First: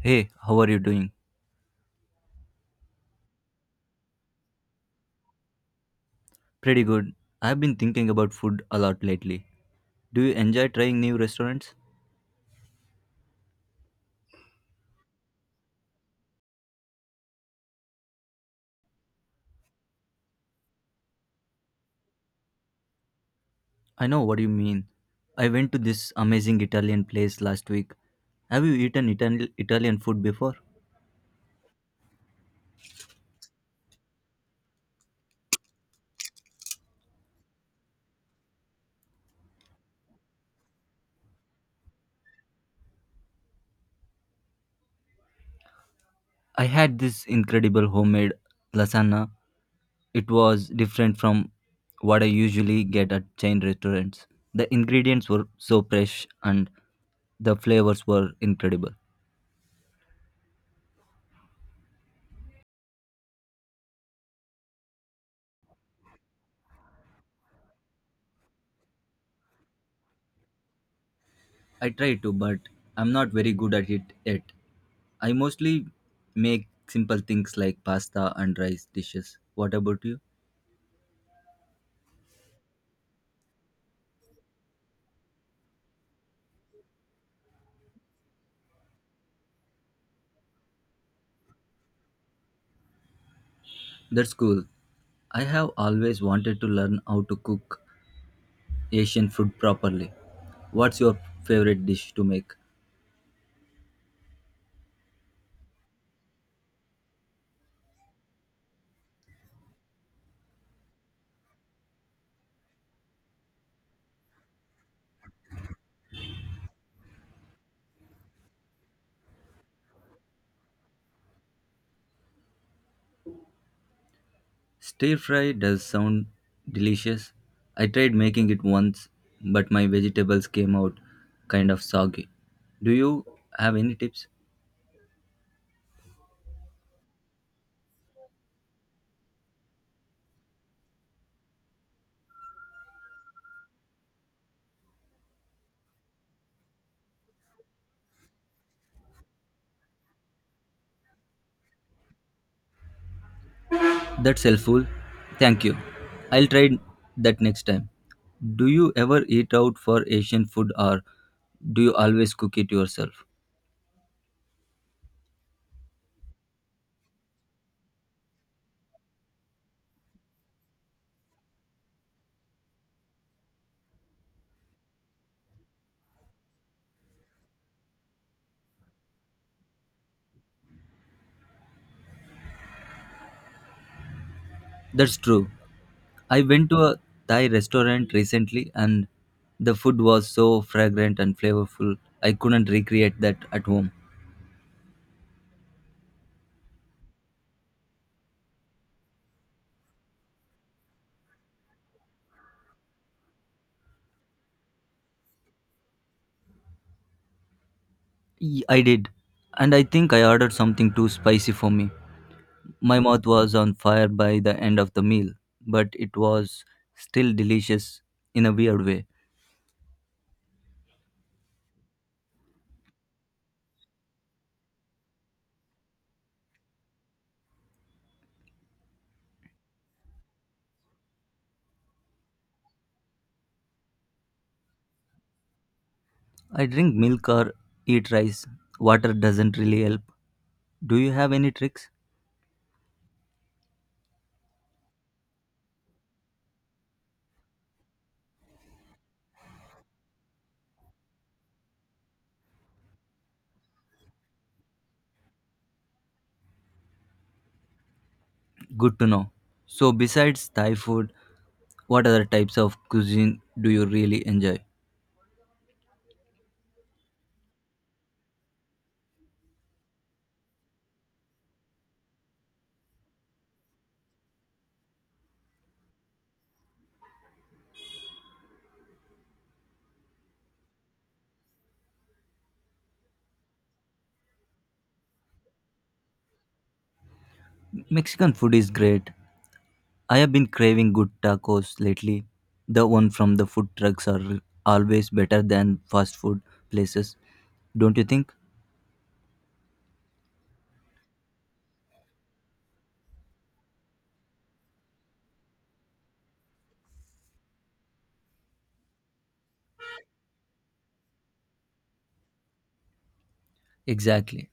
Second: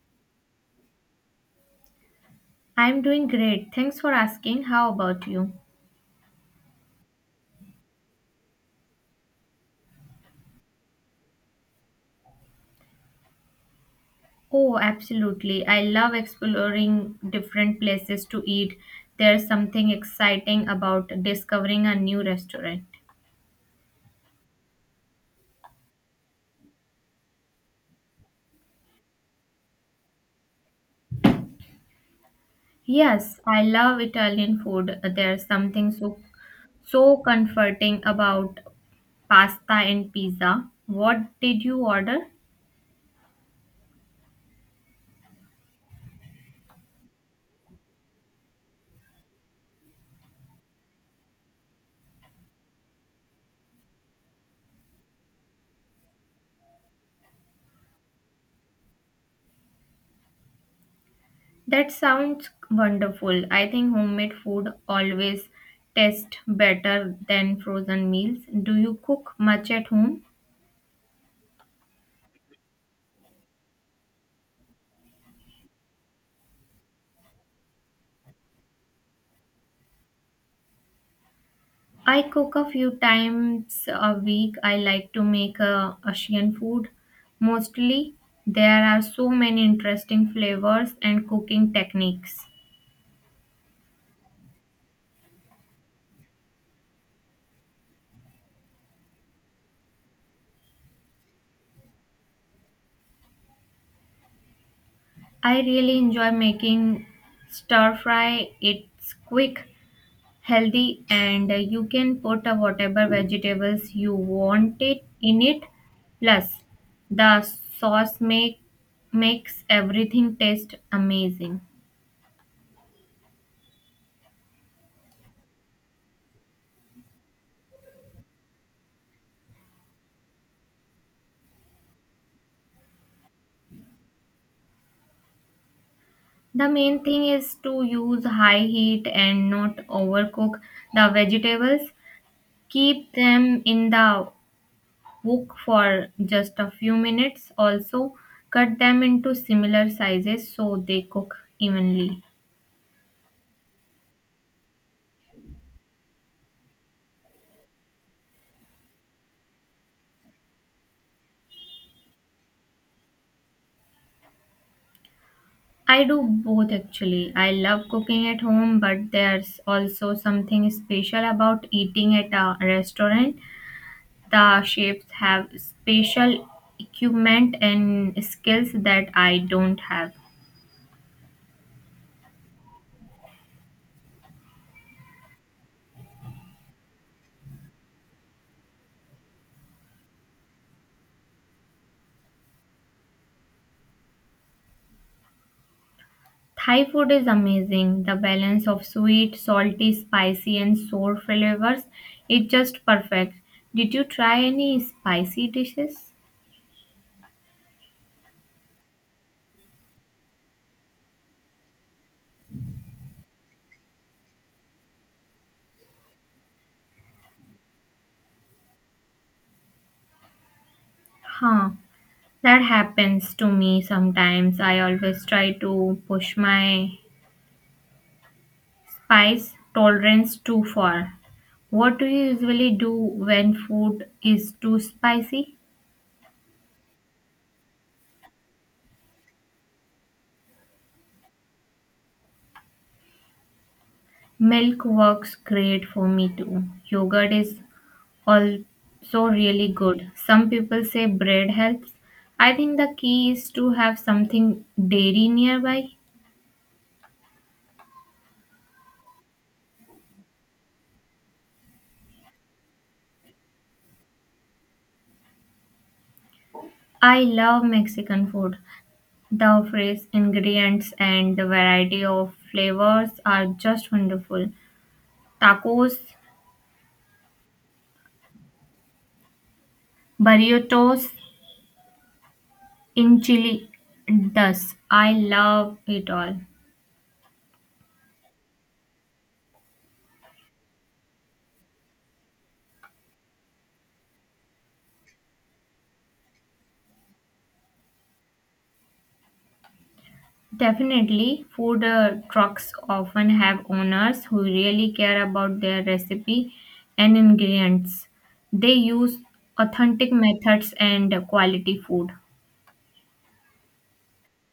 Hey, how are you doing? I'm doing great. Thanks for asking. How about you? Pretty good. I've been thinking about food a lot lately. Do you enjoy trying new restaurants? Oh, absolutely. I love exploring different places to eat. There's something exciting about discovering a new restaurant. I know what you mean. I went to this amazing Italian place last week. Have you eaten Italian food before? Yes, I love Italian food. There's something so comforting about pasta and pizza. What did you order? I had this incredible homemade lasagna. It was different from what I usually get at chain restaurants. The ingredients were so fresh and the flavors were incredible. That sounds wonderful. I think homemade food always tastes better than frozen meals. Do you cook much at home? I try to, but I'm not very good at it yet. I mostly make simple things like pasta and rice dishes. What about you? I cook a few times a week. I like to make Asian food mostly. There are so many interesting flavors and cooking techniques. That's cool. I have always wanted to learn how to cook Asian food properly. What's your favorite dish to make? I really enjoy making stir fry. It's quick, healthy, and you can put whatever vegetables you want it in it. Plus, the sauce makes everything taste amazing. Stir fry does sound delicious. I tried making it once, but my vegetables came out kind of soggy. Do you have any tips? The main thing is to use high heat and not overcook the vegetables. Keep them in the wok for just a few minutes. Also, cut them into similar sizes so they cook evenly. That's helpful. Thank you. I'll try that next time. Do you ever eat out for Asian food or do you always cook it yourself? I do both actually. I love cooking at home, but there's also something special about eating at a restaurant. The chefs have special equipment and skills that I don't have. That's true. I went to a Thai restaurant recently and the food was so fragrant and flavorful. I couldn't recreate that at home. Thai food is amazing. The balance of sweet, salty, spicy, and sour flavors is just perfect. Did you try any spicy dishes? I did. And I think I ordered something too spicy for me. My mouth was on fire by the end of the meal, but it was still delicious in a weird way. Huh, that happens to me sometimes. I always try to push my spice tolerance too far. What do you usually do when food is too spicy? I drink milk or eat rice. Water doesn't really help. Do you have any tricks? Milk works great for me too. Yogurt is also really good. Some people say bread helps. I think the key is to have something dairy nearby. Good to know. So, besides Thai food, what other types of cuisine do you really enjoy? I love Mexican food. The fresh ingredients and the variety of flavors are just wonderful. Tacos, burritos, enchiladas. I love it all. Mexican food is great. I have been craving good tacos lately. The one from the food trucks are always better than fast food places, don't you think? Definitely, food trucks often have owners who really care about their recipe and ingredients. They use authentic methods and quality food. Exactly.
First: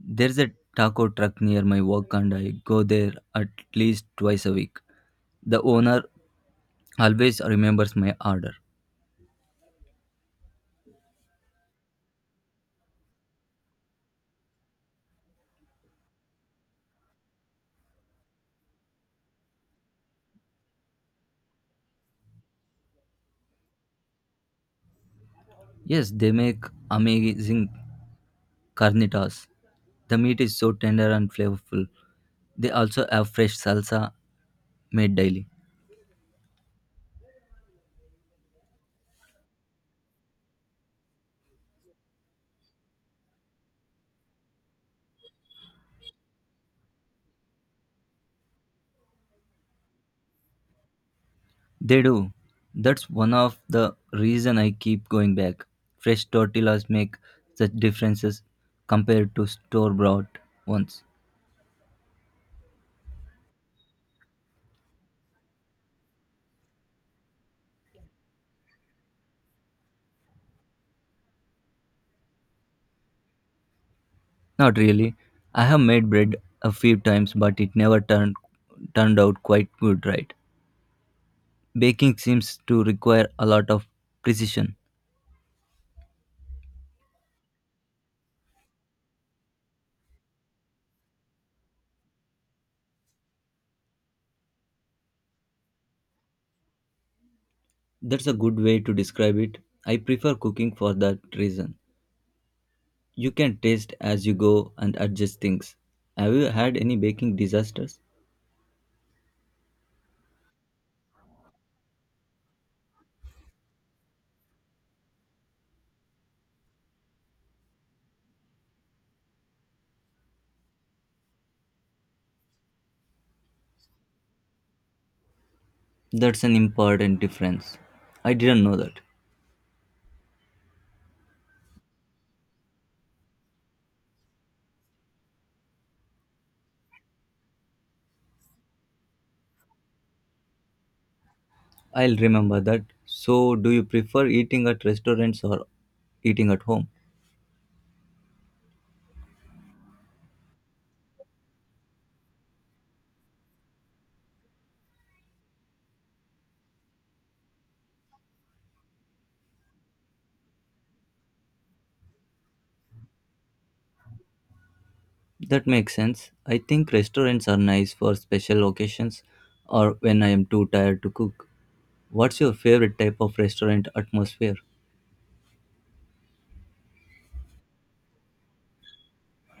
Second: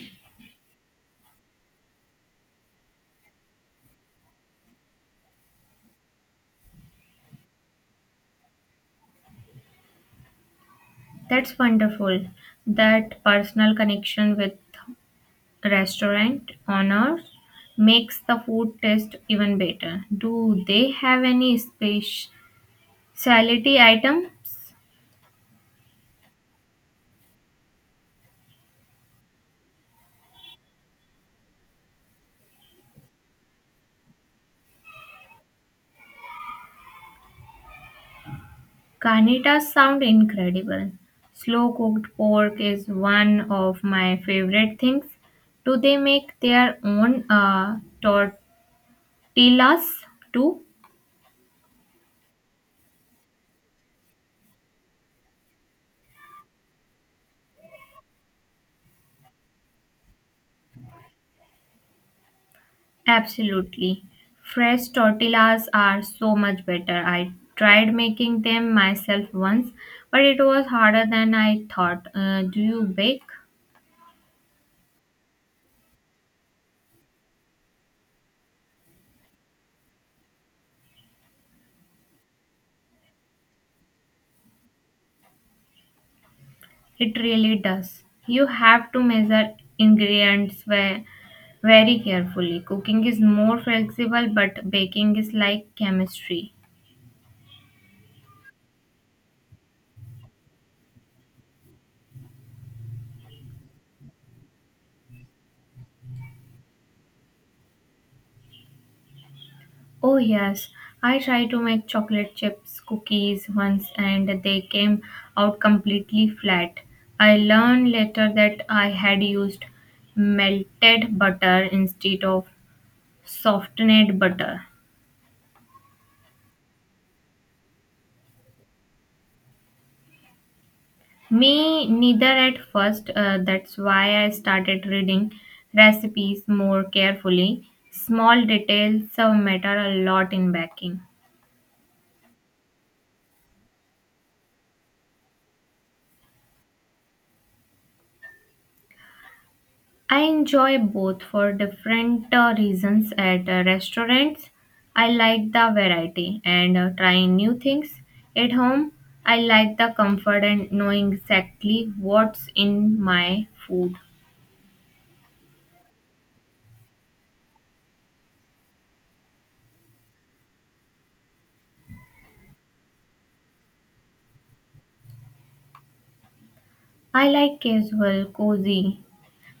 There's a taco truck near my work and I go there at least twice a week. The owner always remembers my order. That's wonderful. That personal connection with restaurant owners makes the food taste even better. Do they have any specialty items? Yes, they make amazing carnitas. The meat is so tender and flavorful. They also have fresh salsa made daily. Carnitas sound incredible. Slow cooked pork is one of my favorite things. Do they make their own tortillas too? They do. That's one of the reason I keep going back. Fresh tortillas make such differences compared to store bought ones. Absolutely. Fresh tortillas are so much better. I tried making them myself once, but it was harder than I thought. Do you bake? Not really. I have made bread a few times but it never turned out quite good right. Baking seems to require a lot of precision. It really does. You have to measure ingredients very carefully. Cooking is more flexible, but baking is like chemistry. That's a good way to describe it. I prefer cooking for that reason. You can taste as you go and adjust things. Have you had any baking disasters? Oh, yes, I tried to make chocolate chips cookies once and they came out completely flat. I learned later that I had used melted butter instead of softened butter. That's an important difference. I didn't know that. Me neither at first. That's why I started reading recipes more carefully. Small details matter a lot in baking. I'll remember that. So, do you prefer eating at restaurants or eating at home? I enjoy both for different reasons at restaurants. I like the variety and trying new things. At home, I like the comfort and knowing exactly what's in my food. That makes sense. I think restaurants are nice for special occasions or when I am too tired to cook. What's your favorite type of restaurant atmosphere? I like casual, cozy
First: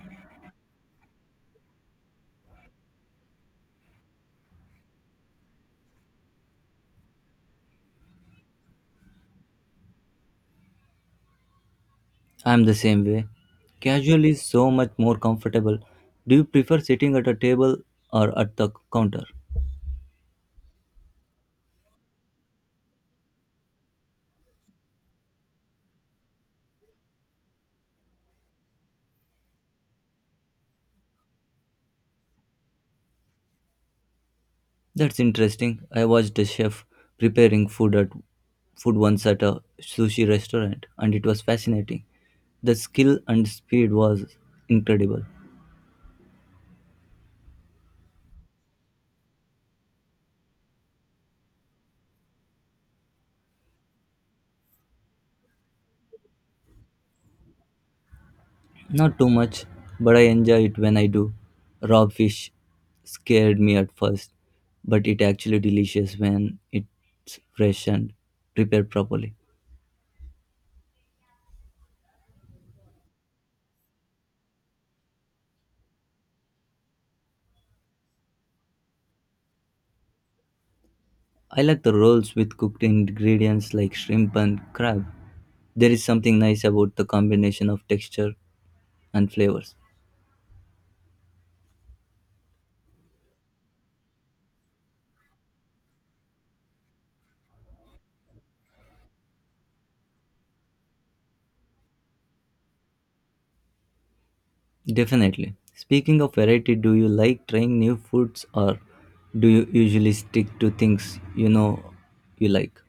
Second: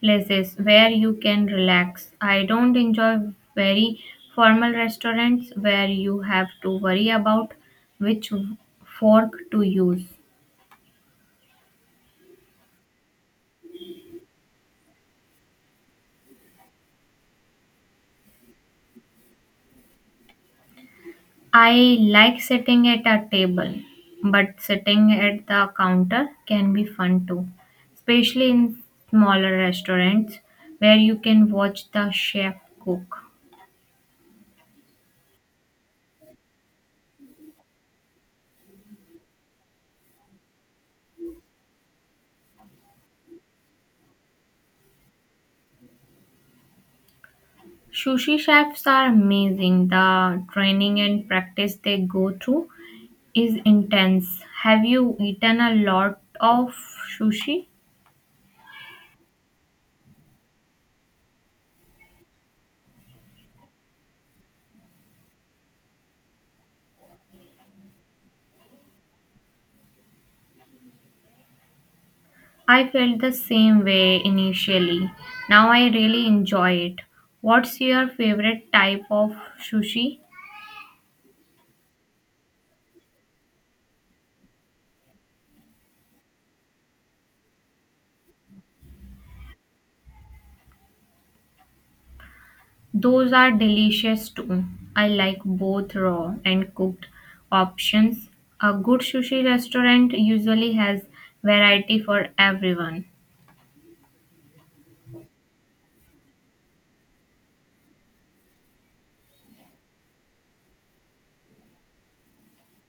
places where you can relax. I don't enjoy very formal restaurants where you have to worry about which fork to use. I'm the same way. Casual is so much more comfortable. Do you prefer sitting at a table or at the counter? I like sitting at a table, but sitting at the counter can be fun too, especially in smaller restaurants where you can watch the chef cook. That's interesting. I watched a chef preparing food at food once at a sushi restaurant and it was fascinating. The skill and speed was incredible. Sushi chefs are amazing, the training and practice they go through is intense. Have you eaten a lot of sushi? Not too much, but I enjoy it when I do. Raw fish scared me at first, but it actually delicious when it's fresh and prepared properly. I felt the same way initially. Now I really enjoy it. What's your favorite type of sushi? I like the rolls with cooked ingredients like shrimp and crab. There is something nice about the combination of texture and flavors. Those are delicious too. I like both raw and cooked options. A good sushi restaurant usually has variety for everyone. Definitely. Speaking of variety, do you like trying new foods or do you usually stick to things you know you like?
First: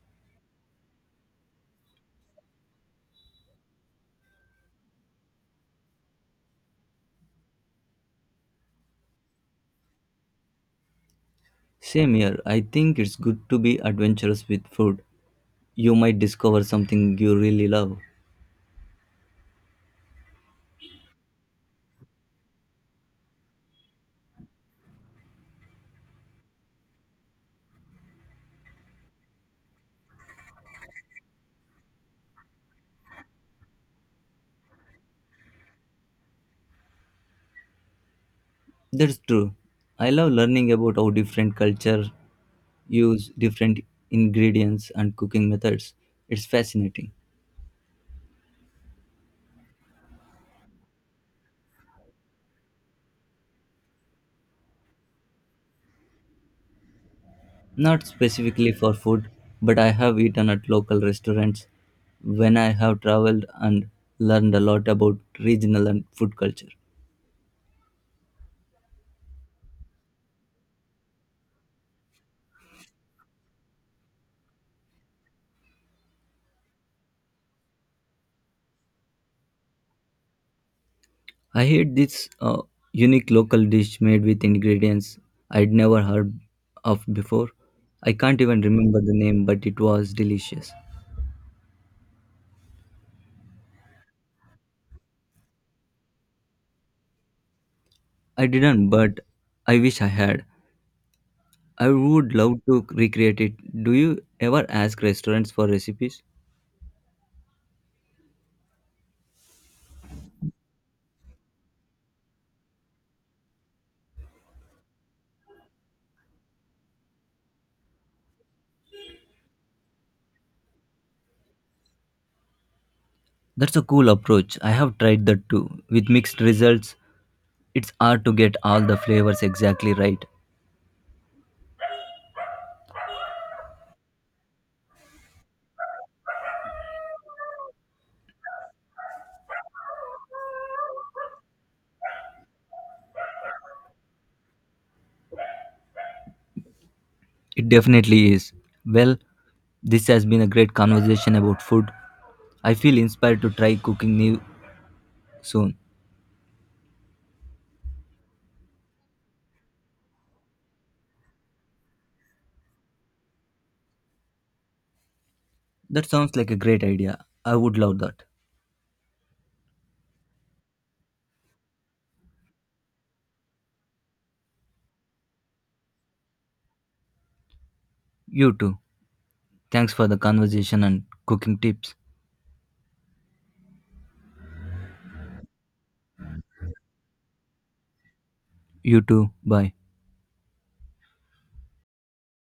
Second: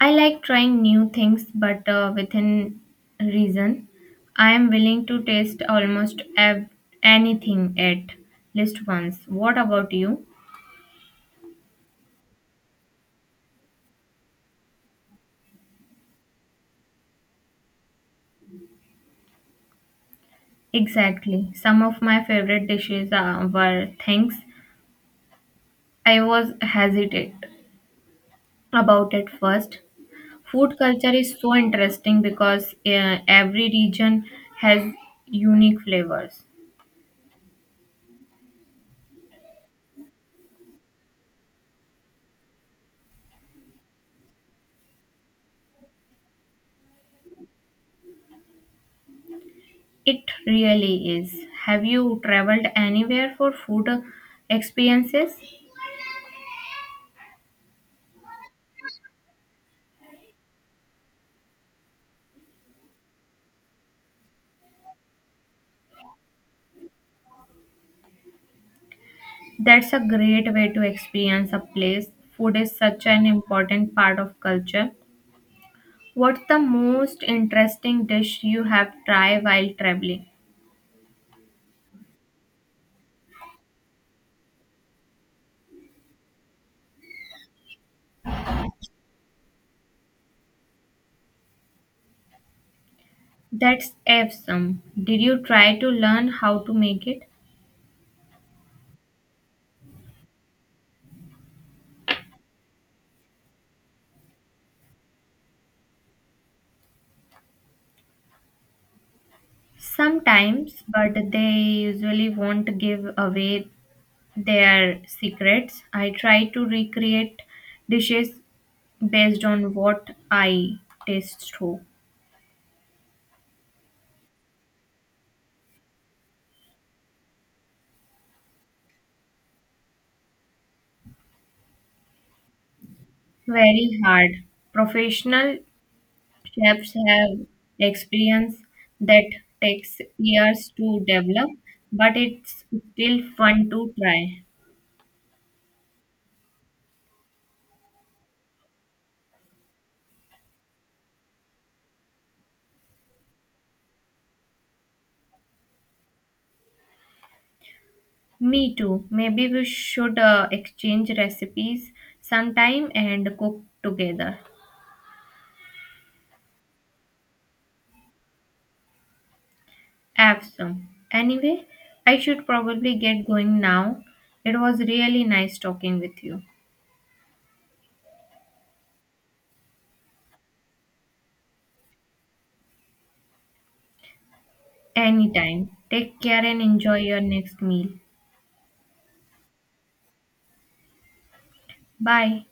I like trying new things, but within reason. I am willing to taste almost anything at least once. What about you? Same here. I think it's good to be adventurous with food. You might discover something you really love. Exactly. Some of my favorite dishes were things I was hesitant about at first. Food culture is so interesting because every region has unique flavors. That's true. I love learning about how different culture use different ingredients and cooking methods. It's fascinating. It really is. Have you traveled anywhere for food experiences? Not specifically for food, but I have eaten at local restaurants when I have traveled and learned a lot about regional and food culture. That's a great way to experience a place. Food is such an important part of culture. What's the most interesting dish you have tried while traveling? I ate this unique local dish made with ingredients I'd never heard of before. I can't even remember the name, but it was delicious. That's awesome. Did you try to learn how to make it? I didn't, but I wish I had. I would love to recreate it. Do you ever ask restaurants for recipes? Sometimes, but they usually won't give away their secrets. I try to recreate dishes based on what I taste through. That's a cool approach. I have tried that too. With mixed results, it's hard to get all the flavors exactly right. Very hard. Professional chefs have experience that takes years to develop, but it's still fun to try. It definitely is. Well, this has been a great conversation about food. I feel inspired to try cooking new soon. Me too. Maybe we should exchange recipes sometime and cook together. That sounds like a great idea. I would love that. Awesome. Anyway, I should probably get going now. It was really nice talking with you. You too. Thanks for the conversation and cooking tips. Anytime. Take care and enjoy your next meal. You too. Bye. Bye.